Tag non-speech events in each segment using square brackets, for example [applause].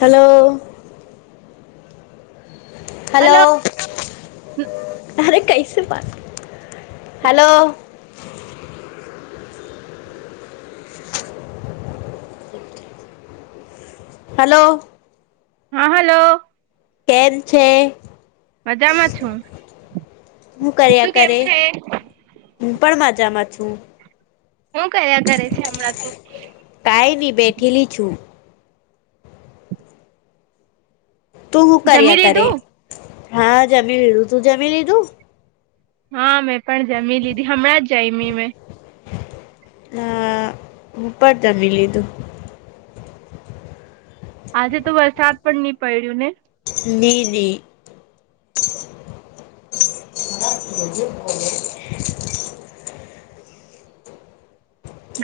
Hello. Hello હરે કૈસમાં. Hello. [inaudible] [unintelligible] Hello. હા હલો. કેમ છે. મજામાં છું હું કર્યા તું કેમ કરે છે. હું પણ મજામાં છું. હું કર્યા કરે છે હમણાં તો? કાઈની બેઠેલી છું. તું શું જમી કર્યા કરે લીધું હા જમી લીધું તું જમી લીધું. હા મેં પણ જમી લીધી હમણાં જાય મી મેં. મુપત દમેી લીધું. આજે તો વરસાદ પણ નહી પડ્યું ને. નીલી. જ.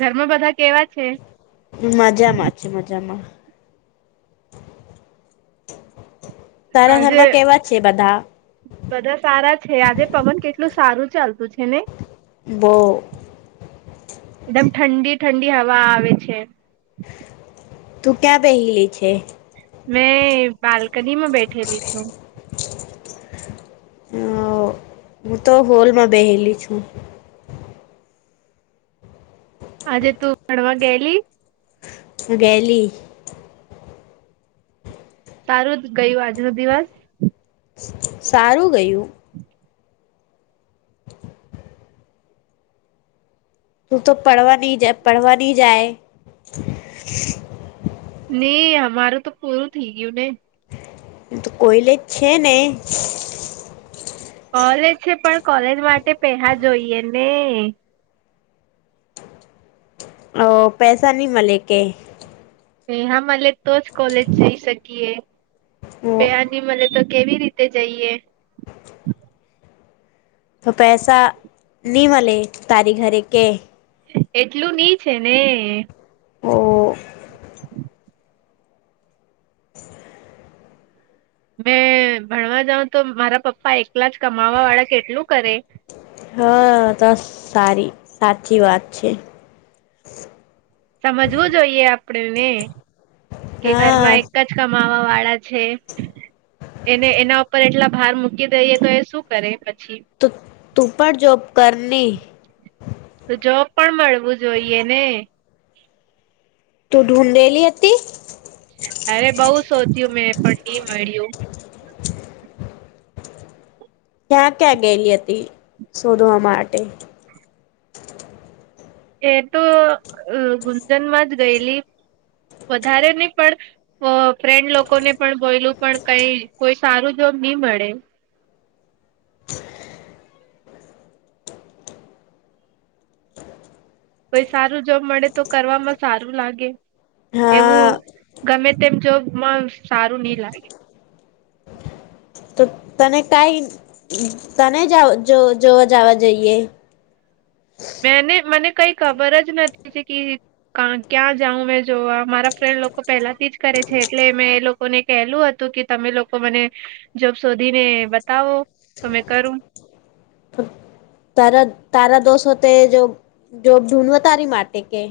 ઘરમાં બધા કેવા છે. મજામાં છે મજામાં. તારા આજે ઘરમાં કેવા છે બધા. બધા સારા છે આજે પવન કેટલું સારું ચાલતું છે ને. બો. એકદમ ઠંડી ઠંડી હવા આવે છે. તું ક્યાં પહેલી છે. મેં બાલ્કની માં બેઠેલી છું. હ હું તો હોલમાં બેહેલી છું. આજે તું ભણવા ગયેલી. વહેલી. સારું જ ગયું આજનો દિવસ. સારું ગયું. તું તો પડવા નહી જ પડવા નહી જાય. નઈ અમારું તો પૂરું થઈ ગયું ને. તો કોઈલે જ છે ને. કોલેજ છે પણ કોલેજ માટે પેહા જોઈએ ને. ઓ પૈસા નહી મળે કે. હ હા અ તો જ કોલેજ જઈ શકીએ. મળે તો કેવી રીતે જઈએ. તો પૈસા નહીં મળલેે તારી ઘરે કે એટલું ની છેને. હો મેં ભણવા જાઉં તો મારા પપ્પા એકલા જ કમાવા વાળા કેટલું કરે હ બસ સારી સાચી વાત છે. સમજવું જોઈએ આપડેને કે હા ઘરમાં એક જ કમાવા વાળા છે. એને એના ઉપર એટલા ભાર મૂકી દઈએ તો એ શું કરે પછી તો ટૂ પણ જોબ કરની તો જોબ પણ મળવું જોઈએ ને તું ઢૂઢેલી હતી. અરે બઉ સોધ્યું મેં પણ મળ્યું ક્યાં ક્યાં ગયેલી હતી શોધવા માટે એ તો ગુંજનમાં જ ગયેલી વધારે નહી પણ ફ્રેન્ડ લોકોને પણ બોયલું પણ કઈ કોઈ સારું જોબ નહી, મળે કોઈ સારું જોબ મળે તો કરવામાં સારું લાગે એવું હા ગમે તેમ જોબમાં સારું નહ લાગે તો તને કઈ તને જ જો જોવા જવા જઈએ મેને મને કઈ ખબર જ નથી કે ક્યાં જાઉં મેં જોવા મારા ફ્રેન્ડ લોકો પહેલાથી જ કરે છે, એટલે મેં એ લોકો લોકોને કહેલું હતું કે તમે લોકો મને જોબ શોધીને બતાવો તો મે કરું તારા તારા દોષ હોતે જો જો ઢઢવ તારી માટી કે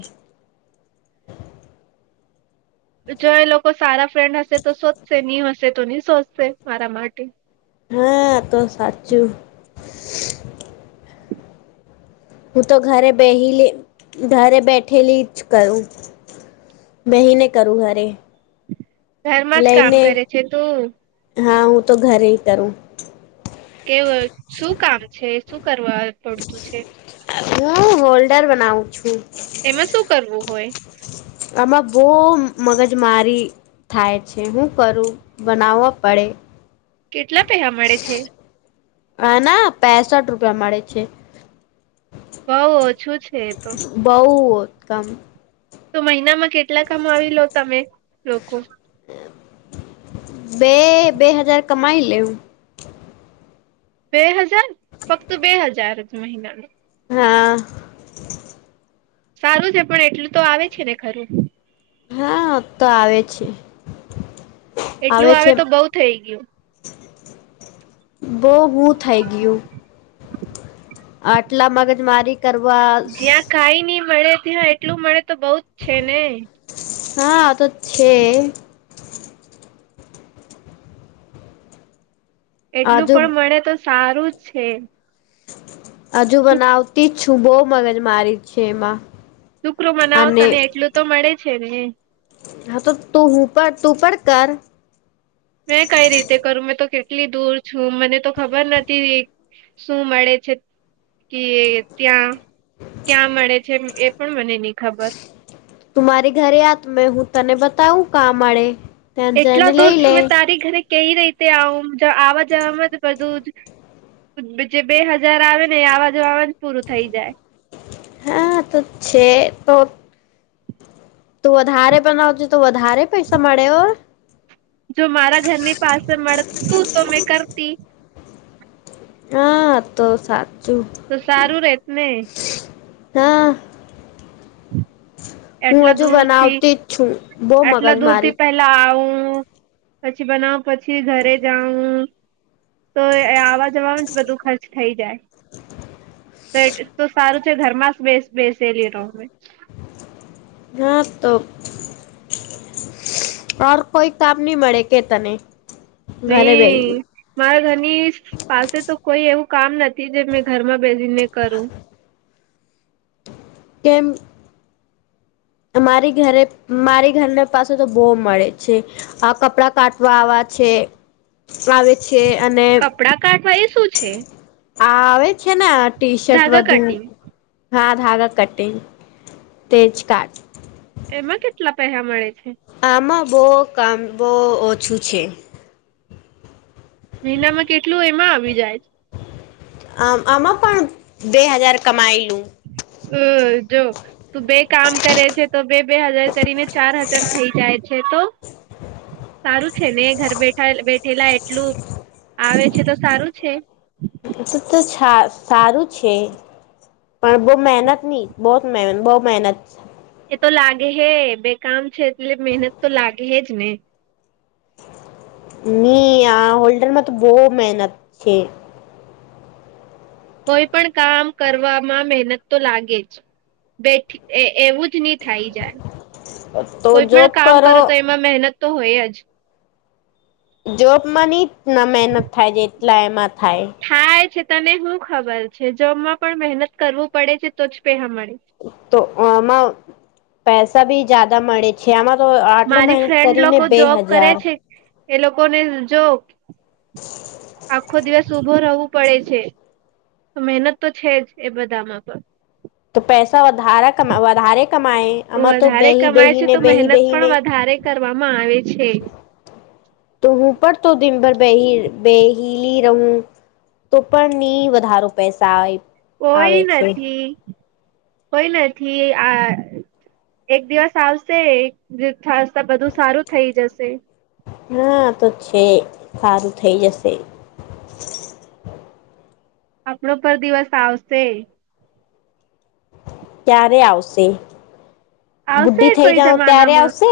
જો એ લોકો સારા ફ્રેન્ડ હશે તો સોધશે નહી હશે તો નહી સોચશે મારા માટે હા તો સાચું. હું તો ઘરે બેહીલી ઘરે બેઠેલી જ કરું- બહીને કરું ઘરે ઘરમાં જ કામ લઈને કરે છે, તુ હા હું, તો ઘરે હ કરું કેવ શું કામ છે શું કરવા પડતું છે. હું હોલ્ડર બનાવું છું. એમાં શું કરવું હોય આમાં બહુ મગજમારી થાય છે હું કરું બનાવવા પડે કેટલા પેહ મળે છે. હા ના પસઠ રૂપિયા મળે છે. બઉ ઓછું છે, તો બહુત્તમ તો મહિનામાં કેટલા કામ આવી લો તમે લોકો- બે બે હજાર કમાઈ લેવું બે હજાર ફક્ત બે હજાર જ મહિના ન હા સારું છે પણ એટલું તો આવે છે, ને ખરું હા તો આવે છે. એટલું આવે તો બઉુ થઈ ગયુ બોવુ થઇ ગયુ આટલા મગજમારી કરવા કાઈ નઈ મળે ત્યાં એટલું મળે તો બઉ જ છને હા તો છે. એટલું આજુ પણ મળે તો સારું જ છે. હજુ બનાવતી જ છું બહુ મગજ મારી છે, એમાં શુકરો મનાવો અને તને એટલું તો મળે છે ને. હા તો તું હુંર તું પ કર મેં કઈ રીતે કરું મેં તો કેટલી દૂર છું મને તો ખબર નથી. શું મળે છે. કે ત્યાં ક્યાં મળે છે, એ પણ મને નહી ખબર તું મારી ઘરે આત મે હું તને બતાવું કા મળે ત્યાં એટલા જઈને દૂર લઈ થી લે મેં તારી ઘરે કઈ રહીતે આવ આવવા જવાવામાં જ બધું જ જે બે હજાર આવે ને એ આવાજવાને પૂરું થઈ જાય હા તો છે, તો તું વધારે બનાવજુ તો વધારે પૈસા મળે હો જો મારા ઘરની પાસે મળતું તો મેં કરતી હા તો સાચું તો સારું રત ને હા હું એટલા હજુ દૂર થી બનાવતી જ છું બો એટલા મગજ દૂર મારી થી પહેલા પેલા આવું પછી બનાવ પછી ઘરે જઉું તો આવવા જવાનું જ બધું ખર્ થઈ જાય તો એ તો સારું છે ઘરમાં જ બેસ બેસેલી રહમે. સાંત કોઈ કામ નહી મળે કે તને ઘરે બેહી [unintelligible] મારા ઘરની પાસે તો કોઈ એવું કામ નથી જે મેં ઘરમાં બેસી ને કરું તેમમ મારી ઘરે મારી ઘરના પાસે તો બો મળે છે. કપડા કાટવા આવે છે આવે છે, અને કપડાં કાઢવા એ શું છે. આ આવે છે ને ટી શર્ટ ધાગા બુ કટિંગ હા ધાગા કટટે તેજ કઢ એમાં કેટલા પેસા મળે છે. આમાં બહુ કામ બહુ ઓછું છે. મહિનામાં કેટલું એમાં આવી જાય છે. આ આમાં પણ બે હજાર કમાયેલું હ જો તું બે કામ કરે છે તો બે બે હજાર કરીને ચાર હજાર થઈ જાય છે. છે તો સારું છે ને ઘર બેઠા બેઠેલા એટલું આવે છે તો સારું છે. તો તો સારું છે. પણ બહુ મહેનત નની બહ બહુ મહેનત એ તો લાગે હે બે કામ છે એટલે મહેનત તો લાગે હેજ ને મી આ હોલ્ડર માં તો બહુ મહેનત છે. કોઈ પણ કામ કરવામાં મહેનત તો લાગે જ બેઠી એવું જ નહી થાય જાય તો કોઈ જોબ પણ કામ કરો તો એ માં મહેનત તો હોય જ જોબમાં હટ ના મહેનત થાય જેટલા એમાં થાય થાય છે તને શું ખબર છે, જોમાં પણ મહેનત કરવું પડે છે તો જ પેહા મળે તો આમાં પૈસા ભી જદા મળે છે. છેમાં તો આટલ મારી મહેનત ફ્રેન્ડ કરીને લોકો બે જોબ કરે હજાર છે એ લોકો ને જો આખો દિવાસ શુભો રવું પડે છે મહેનત તો છે, જ એ બધામાં પણ તો પૈસા વધારા ક વધારે કમાએ પણ અ તો વધારે બેહી કમાય છે બેહીને તો બેહી મહેનત બેહીને પણ વધારે કરવામાં આવે છે. તો હું પણર તો દનભર બેહી બેહલી રહુ તો પણ નહી વધારો પૈસા આવે કોઈ છે નથી. કોઈ નથી આ એક દિવસ આવશે જે થાસતા બધું સારું થઇ જશે હા તો છે સારું થઈ જશે આપણો પર દિવસ આવશે ત્યારે આવશે આવશે બુધિ થઇ કોઈ જાાવ ત્યારે જમાનામાં આવશે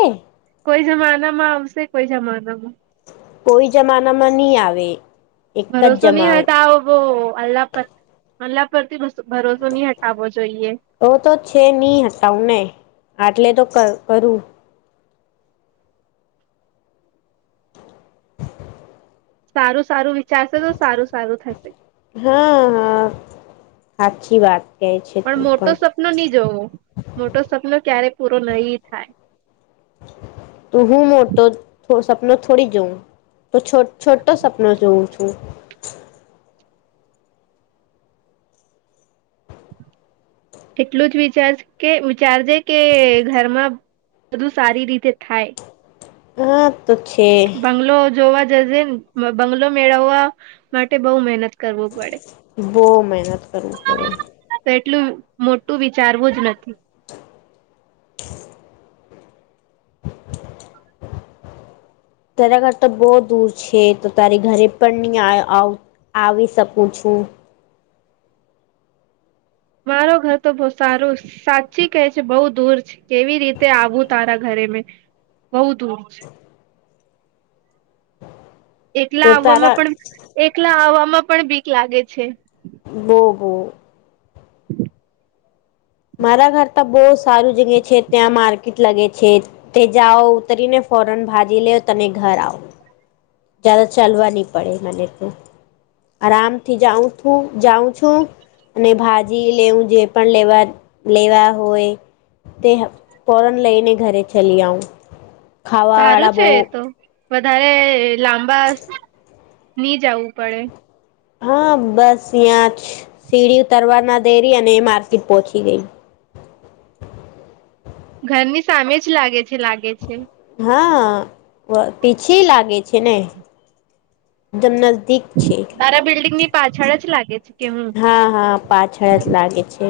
કોઈ જમાનામાં આમસે કોઈ જમાનામાં કોઈ જમાના માં નહી આવે- એક જ ભરોસો નહી, જમા હોય તો આવ બ અલ્લાહ પર અલ્લાહ પરથી ભરોસો નહી હટાવવો જોઈએ ઓ તો છે, નહી હતા હું ને આટલે તો કરું સારું સારું વિચારશે તો સારું સારું થશે હા, હા સાચચી વાત કહે છે પણ તું મોટો સપનો નહી, જોવો મોટો સપનો ક્યારે પૂરો નહી થાય. તું હું મો તો સપનો થોડી જોઉ તો છોટો સપનો જોઉં છુ. એટલું જ વિચાર કે વિચારજે કે ઘરમાં બધું સારી રીતે થાય હ તો છે. બંગલો જોવા જશેે બંગલો મેળવવા માટે બહુ મહેનત કરવું પડે બહ મહેનત કરવીું પડે તો એટલું મોટું વિચારવું જ નથી. તરા ઘર તો બહ દૂર છે તો તારી ઘરે પણ નહી. આવી શકું છુ. મારો ઘર તો બહ સારું જ સાચી કેહે છે બઉુ દૂર છે કેવી રીતે આવું તારા ઘરે મેં બઉ દ છે. તો એકલા આવવામાં તારા પણ એકલા આવવામાં પણ બીક લાગે છે. બો-બો મારા ઘર તો બહ સારું જગ્યા છે ત્યાં માર્કેટ લગે છે. તે જાઓ ઉતરી ને ફોરન ભાજી લેવ તને ઘર આવો જદ ચાલવા નહી પડે મને તો આરામથી જાઉંું જાઉં છુ. અને ભાજી લેવું જે પણ લેવા લેવા હોય. તે પોરન લઈને ઘરે, ચલી આવું ખાવા સારું વાળા છે એ બહ તો વધારે લાંબા નહી જવું પડે હા, બસ યાં સીડી ઉતરવા ના દેરી અને માર્કેટ પોહોંચી ગઈ ઘરની સામે જ લાગે છે લાગે છે. હા, પીછી લાગે છેને એકદમ નજદીક છે. તારા બિલ્ડિંગ ની પાછળ જ લાગે છે. કે હું હા હા પાછળ જ લાગે છે.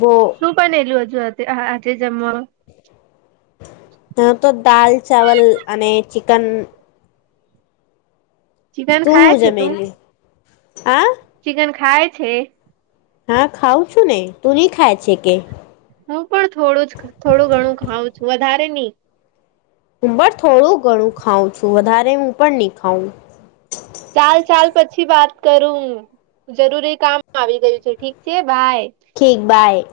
બો શું પણ એલું હજુ આજે જમવા હ, તો દાલ ચાવલ અને ચિકન ચિકન તું ખાય હું છે તું જમલી હ ચિકન ખાય છે. હા, ખાઉ છું ને? તુની ખાય છે કે? હું પણ થોડું જ, થોડું ઘણું ખઉં છું. વધારે નહીં. હું પણ થોડું ઘણું ખાઉં છું. વધારે હું પણ નહીં ખાઉં. ચાલ, ચાલ. પછી વાત કરું. જરૂરી કામ આવી ગયું છે. ઠીક છે ભાઈ. ઠીક, બાય.